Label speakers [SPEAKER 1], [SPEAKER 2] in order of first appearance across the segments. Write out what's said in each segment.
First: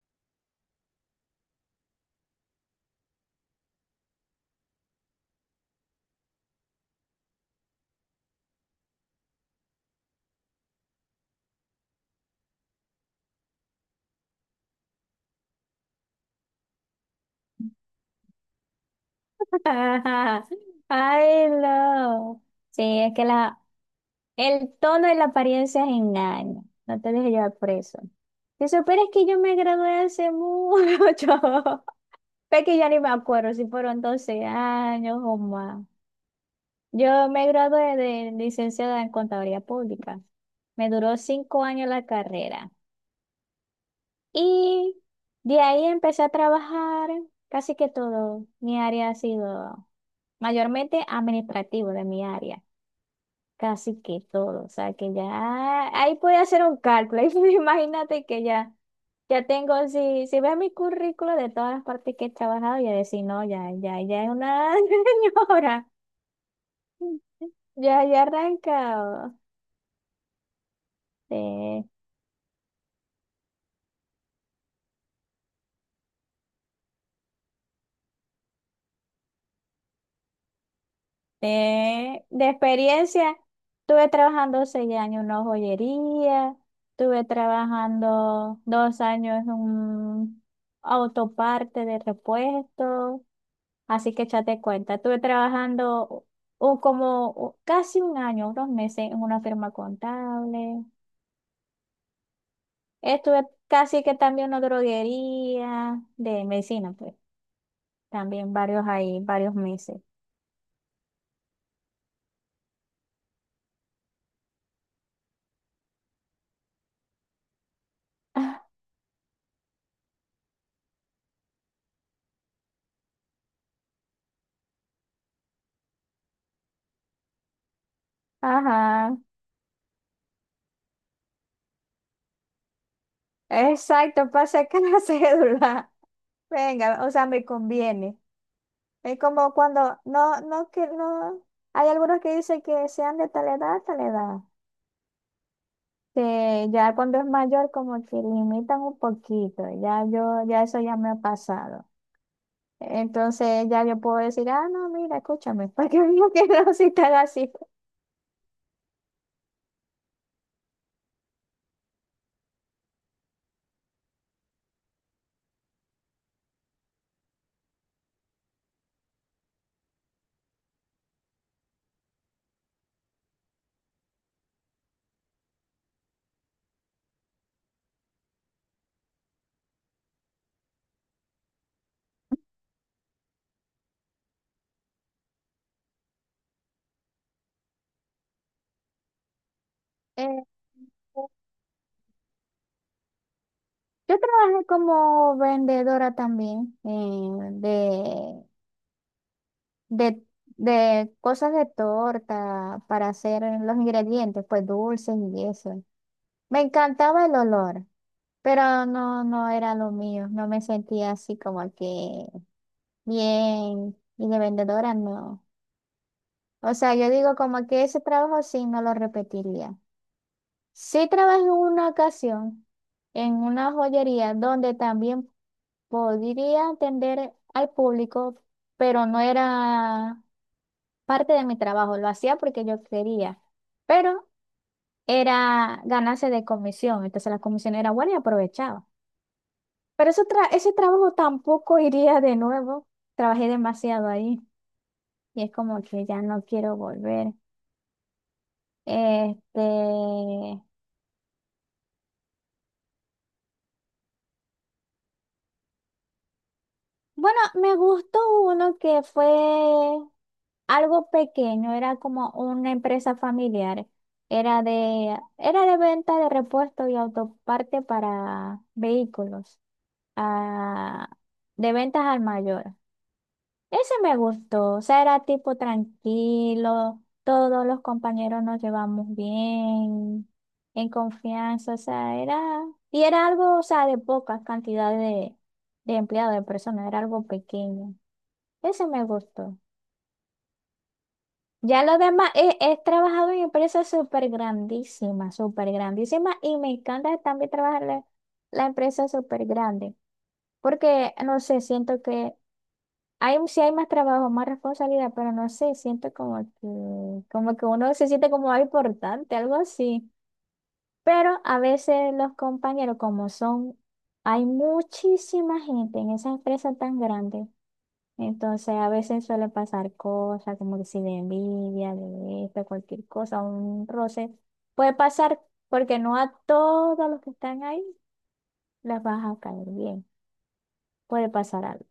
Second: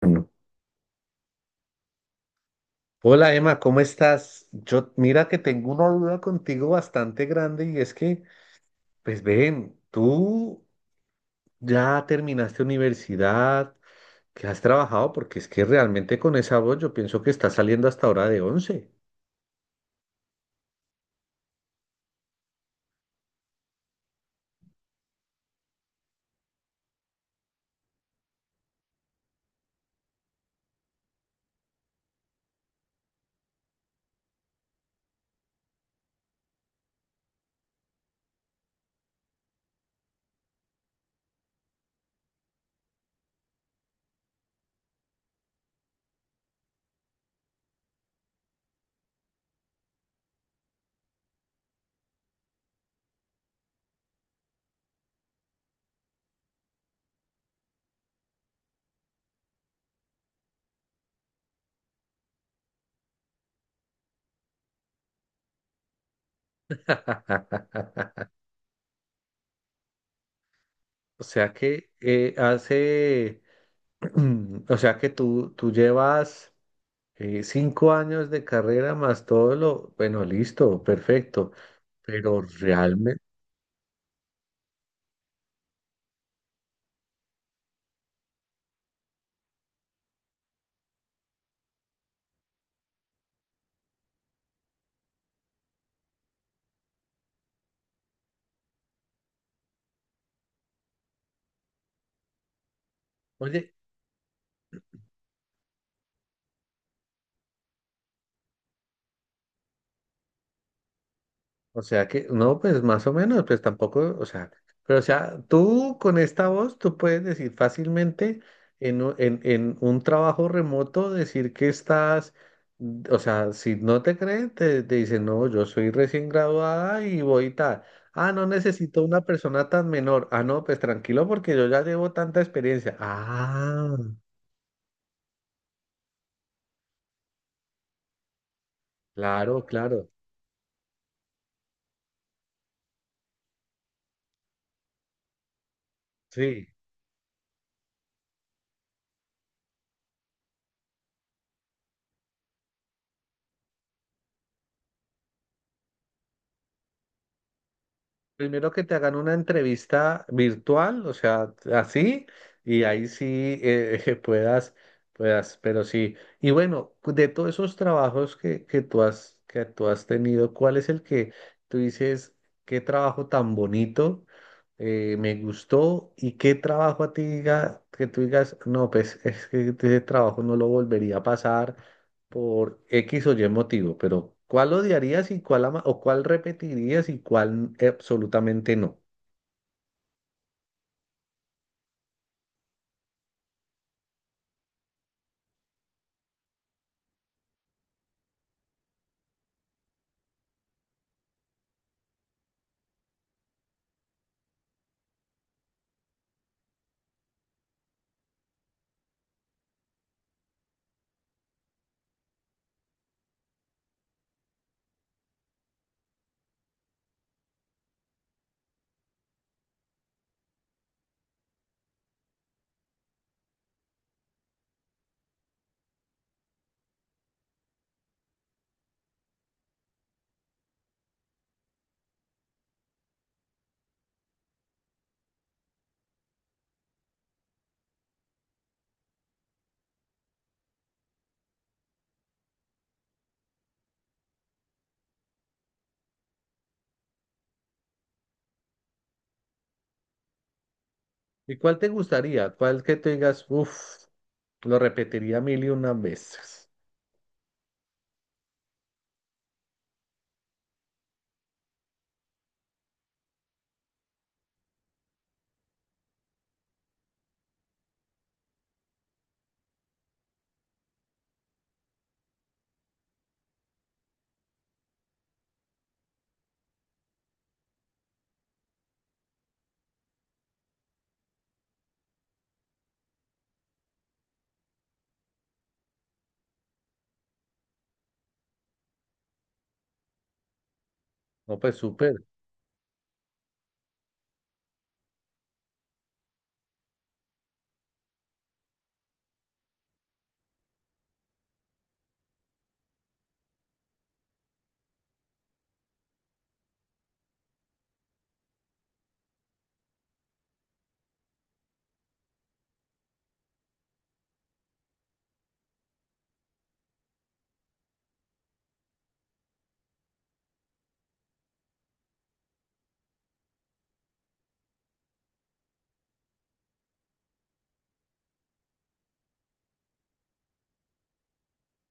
[SPEAKER 1] Bueno, hola Emma, ¿cómo estás? Yo, mira que tengo una duda contigo bastante grande y es que, pues ven, tú ya terminaste universidad, que has trabajado, porque es que realmente con esa voz yo pienso que estás saliendo hasta ahora de once.
[SPEAKER 2] Ajá. Ay, no. Sí, es que el tono y la apariencia engañan. No te dejes llevar por eso. Si supieras que yo me gradué hace mucho, es que ya ni me acuerdo si fueron 12 años o más. Yo me gradué de licenciada en Contaduría Pública. Me duró 5 años la carrera. Y de ahí empecé a trabajar casi que todo. Mi área ha sido mayormente administrativo de mi área. Casi que todo. O sea, que ya ahí puede hacer un cálculo. Ahí imagínate que ya, ya tengo, si ves mi currículo de todas las partes que he trabajado, ya decir, no, ya, ya, ya es una señora. Ya, ya he arrancado.
[SPEAKER 1] O sea
[SPEAKER 2] De,
[SPEAKER 1] que hace, o sea que tú llevas 5 años de carrera más todo lo, bueno, listo, perfecto,
[SPEAKER 2] de,
[SPEAKER 1] pero
[SPEAKER 2] de
[SPEAKER 1] realmente,
[SPEAKER 2] experiencia, estuve trabajando 6 años en una joyería, estuve trabajando 2 años en un autoparte de repuesto. Así que échate cuenta, estuve trabajando o como o casi un año, unos meses en una firma contable. Estuve
[SPEAKER 1] oye.
[SPEAKER 2] casi que también en una droguería de medicina, pues también varios ahí, varios meses.
[SPEAKER 1] O sea que, no, pues más o menos, pues tampoco, o sea, pero o sea, tú con esta voz, tú puedes decir fácilmente en un trabajo remoto, decir que estás, o sea, si no te creen, te dicen, no, yo soy recién graduada y voy tal. Ah, no necesito
[SPEAKER 2] Ajá,
[SPEAKER 1] una persona tan menor. Ah, no, pues tranquilo porque yo ya llevo tanta experiencia. Ah,
[SPEAKER 2] exacto, para sacar la cédula. Venga, o sea, me conviene. Es como
[SPEAKER 1] claro,
[SPEAKER 2] cuando,
[SPEAKER 1] claro,
[SPEAKER 2] no, no, que no, hay algunos que dicen que sean de tal edad, tal edad. Sí,
[SPEAKER 1] sí.
[SPEAKER 2] ya cuando es mayor como que limitan un poquito, ya yo, ya eso ya me ha pasado. Entonces ya yo puedo decir, ah, no, mira, escúchame, para que digo que no si tal así.
[SPEAKER 1] Primero que te hagan una entrevista virtual, o sea, así, y ahí sí eh, puedas, puedas, pero sí. Y bueno, de todos esos trabajos que tú has tenido, ¿cuál es el que tú dices, qué trabajo tan bonito, me gustó, y qué trabajo a ti diga, que tú digas, no, pues es que ese trabajo no lo volvería a pasar, por X o Y motivo, pero ¿cuál odiarías y cuál ama o cuál repetirías y cuál absolutamente no?
[SPEAKER 2] Eh, yo trabajé como vendedora también de, de, de cosas de torta para hacer los ingredientes, pues dulces y eso. Me encantaba el olor, pero no, no era lo mío, no me sentía así como que bien, y de vendedora no. O sea, yo digo como que ese trabajo sí no lo repetiría. Sí trabajé en una ocasión en una joyería donde también podría atender al público, pero no era parte de mi trabajo, lo hacía porque yo quería, pero era ganarse de comisión, entonces la comisión era buena y aprovechaba. Pero ese trabajo tampoco iría de nuevo, trabajé demasiado ahí y es como que ya no quiero volver. Este,
[SPEAKER 1] ¿Y cuál te gustaría? ¿Cuál que te digas, uff, lo repetiría mil y una veces?
[SPEAKER 2] bueno, me gustó uno que fue algo pequeño, era como una empresa familiar. Era de venta de repuestos y autoparte para vehículos, ah, de ventas al mayor. Ese me gustó, o sea, era tipo tranquilo, todos los compañeros nos llevamos bien, en confianza, o sea, y era algo, o sea, de pocas cantidades de empleados, de personas, era algo pequeño. Ese me gustó.
[SPEAKER 1] No, pues
[SPEAKER 2] Ya lo
[SPEAKER 1] súper.
[SPEAKER 2] demás, he trabajado en empresas súper grandísimas, y me encanta también trabajar en la empresa súper grande, porque, no sé, siento que sí hay más trabajo, más responsabilidad, pero no sé, siento como que uno se siente como algo importante, algo así. Pero a veces los compañeros, como son, hay muchísima gente en esa empresa tan grande, entonces a veces suele pasar cosas como que si de envidia, de esto, cualquier cosa, un roce, puede pasar porque no a todos los que están ahí les vas a caer bien, puede pasar algo.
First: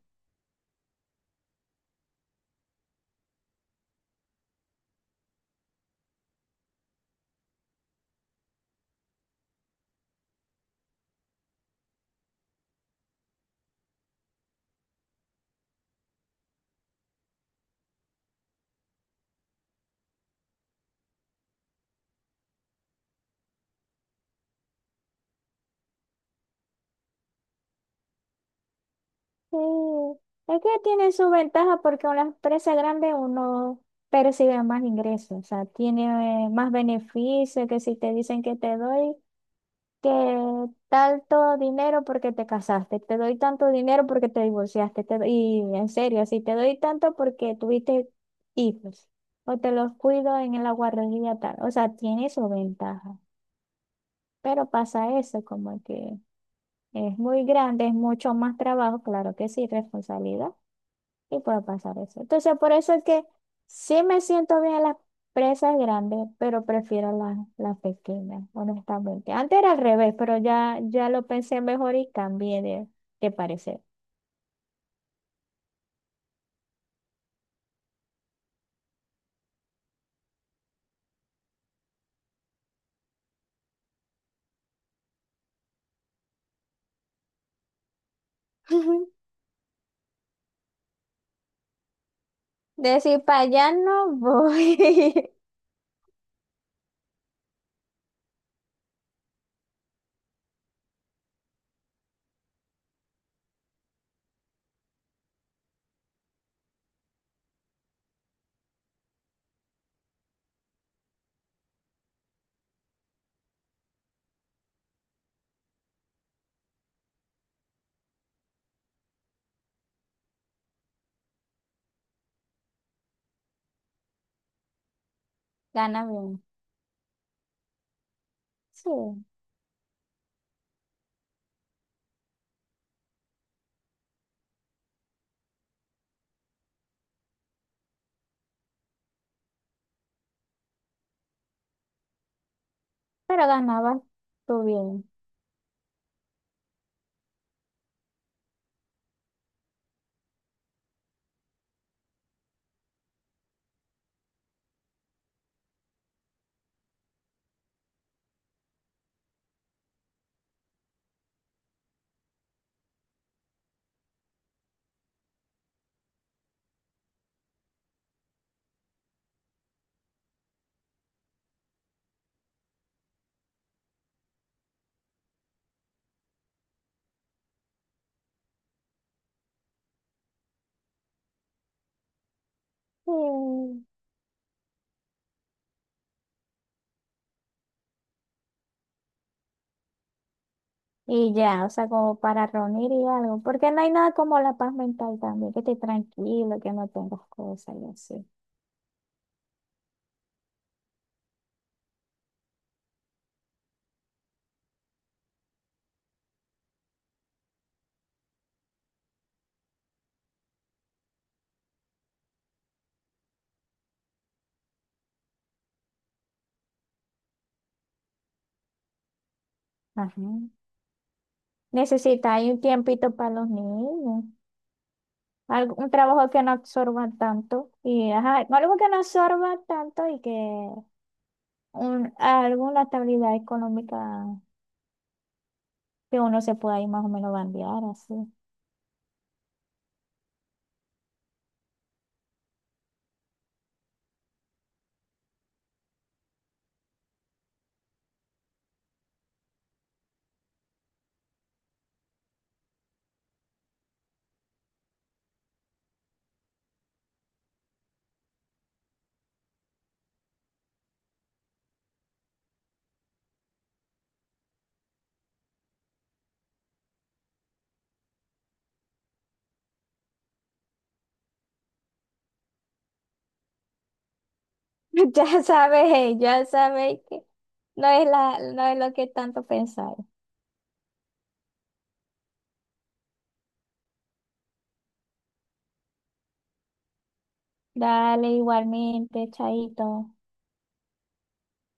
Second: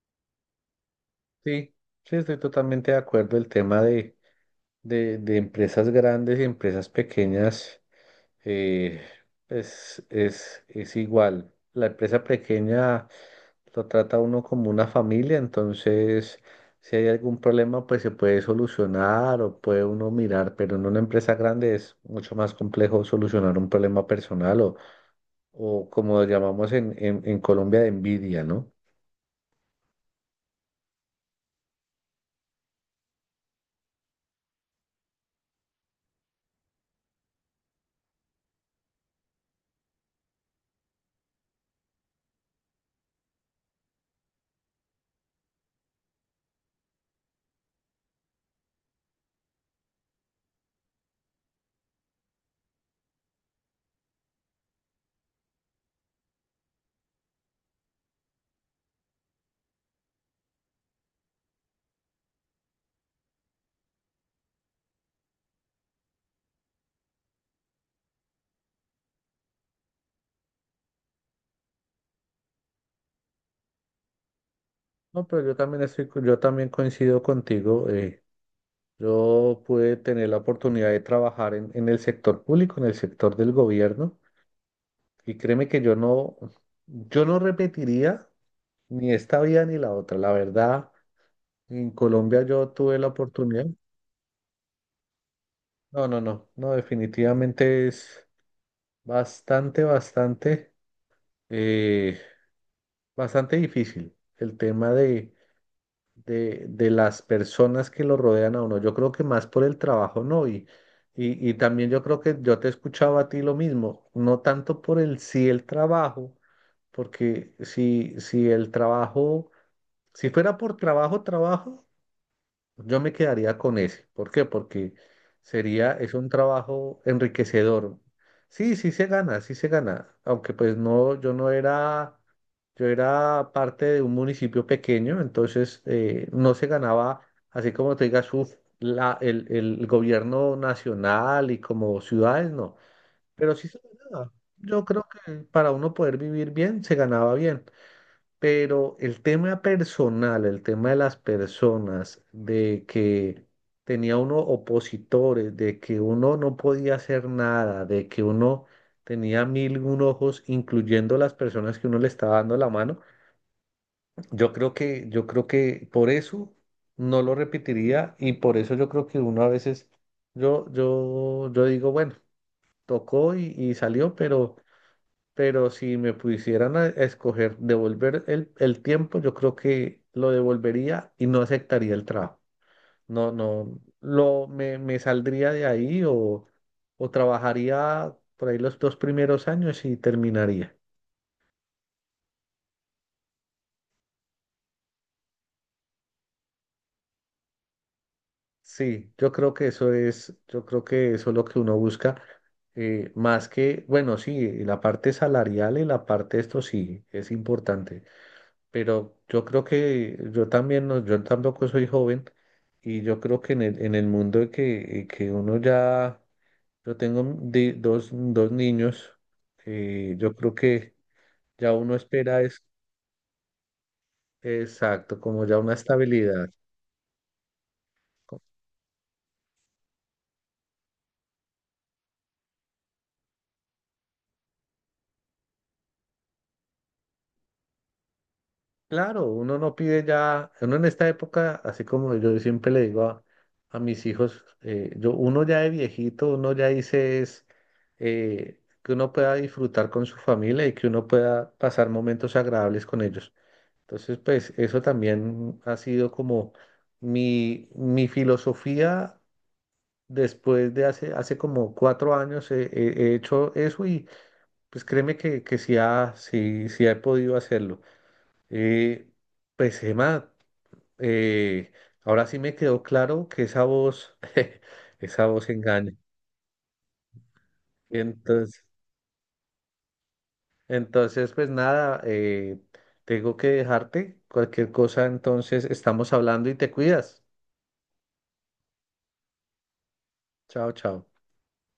[SPEAKER 1] Sí, sí, estoy totalmente de acuerdo. El tema de empresas grandes y empresas pequeñas eh, pues, es igual. La empresa pequeña lo trata uno como una familia, entonces si hay algún problema pues se puede solucionar o puede uno mirar, pero en una empresa grande es mucho más complejo solucionar un problema personal o como lo llamamos en Colombia de envidia, ¿no?
[SPEAKER 2] Sí, es que tiene su ventaja porque una empresa grande uno percibe más ingresos, o sea, tiene más beneficios que si te dicen que te doy que tanto dinero porque te casaste, te doy tanto dinero porque te divorciaste, y en serio, si te doy tanto porque tuviste hijos o te los cuido en la guardería tal, o sea, tiene su ventaja, pero pasa eso, como que es muy grande, es mucho más trabajo, claro que sí, responsabilidad. Y puede pasar eso. Entonces, por eso es que sí me siento bien en las presas grandes, pero prefiero las pequeñas, honestamente. Antes era al revés, pero ya, ya lo pensé mejor y cambié de parecer.
[SPEAKER 1] No, pero yo también yo también coincido contigo. Yo pude tener la oportunidad de trabajar en el sector público, en el sector del gobierno, y créeme que yo no repetiría ni esta vida ni la otra, la verdad. En Colombia yo tuve la
[SPEAKER 2] Decir, para
[SPEAKER 1] oportunidad.
[SPEAKER 2] allá no voy.
[SPEAKER 1] No, no, no, no, definitivamente es bastante, bastante, eh, bastante difícil el tema de las personas que lo rodean a uno. Yo creo que más por el trabajo, ¿no? Y también yo creo que yo te escuchaba a ti lo mismo, no tanto por el sí el trabajo, porque si el trabajo, si fuera por trabajo, trabajo. Yo me quedaría con ese. ¿Por qué? Porque sería,
[SPEAKER 2] Gana
[SPEAKER 1] es un
[SPEAKER 2] bien.
[SPEAKER 1] trabajo enriquecedor. Sí,
[SPEAKER 2] Sí,
[SPEAKER 1] sí se gana, sí se gana. Aunque pues no, yo no era, yo era parte de un municipio pequeño, entonces no se ganaba, así como te digas, uf, el gobierno nacional y como ciudades, no.
[SPEAKER 2] pero
[SPEAKER 1] Pero sí se
[SPEAKER 2] ganabas
[SPEAKER 1] ganaba.
[SPEAKER 2] tú
[SPEAKER 1] Yo creo
[SPEAKER 2] bien.
[SPEAKER 1] que para uno poder vivir bien, se ganaba bien. Pero el tema personal, el tema de las personas, de que tenía uno opositores, de que uno no podía hacer nada, de que uno tenía mil y un ojos, incluyendo las personas que uno le estaba dando la mano, yo creo que por eso no lo repetiría y por eso yo creo que uno a veces, yo digo, bueno, tocó y salió, pero si me pusieran a escoger devolver el tiempo, yo creo que lo devolvería y no aceptaría el trabajo. No, no,
[SPEAKER 2] Sí.
[SPEAKER 1] lo, me saldría de ahí o trabajaría por ahí los 2 primeros años y terminaría.
[SPEAKER 2] Y ya, o sea, como para reunir y algo, porque no hay nada como la paz mental también, que estés tranquilo, que no tengas cosas y así.
[SPEAKER 1] Sí, yo creo que yo creo que eso es lo que uno busca, más que, bueno, sí, y la parte salarial y la parte esto sí es importante. Pero yo creo que yo también, no, yo tampoco soy joven y yo creo que en el mundo de que uno ya, yo tengo dos niños,
[SPEAKER 2] Ajá.
[SPEAKER 1] yo creo que ya uno espera
[SPEAKER 2] Necesitáis un
[SPEAKER 1] es,
[SPEAKER 2] tiempito para los niños,
[SPEAKER 1] exacto, como ya una
[SPEAKER 2] un trabajo que
[SPEAKER 1] estabilidad.
[SPEAKER 2] no absorba tanto y ajá, algo que no absorba tanto y que alguna estabilidad económica que uno se pueda ir más o menos bandear así.
[SPEAKER 1] Claro, uno no pide ya, uno en esta época, así como yo siempre le digo a mis hijos, yo, uno ya de viejito, uno ya dice es que uno pueda disfrutar con su familia y que uno pueda pasar momentos agradables con ellos. Entonces, pues eso también ha sido como mi filosofía después de hace como 4 años hecho eso y pues créeme que sí, sí, sí he podido hacerlo. Eh, pues Emma eh, ahora sí me quedó claro que esa voz, esa
[SPEAKER 2] Ya
[SPEAKER 1] voz engaña.
[SPEAKER 2] sabes, ya sabéis que no es la,
[SPEAKER 1] Entonces,
[SPEAKER 2] no es lo que tanto pensáis.
[SPEAKER 1] entonces pues nada, tengo que dejarte. Cualquier cosa, entonces estamos hablando y te cuidas.
[SPEAKER 2] Dale igualmente, chaito.
[SPEAKER 1] Chao, chao.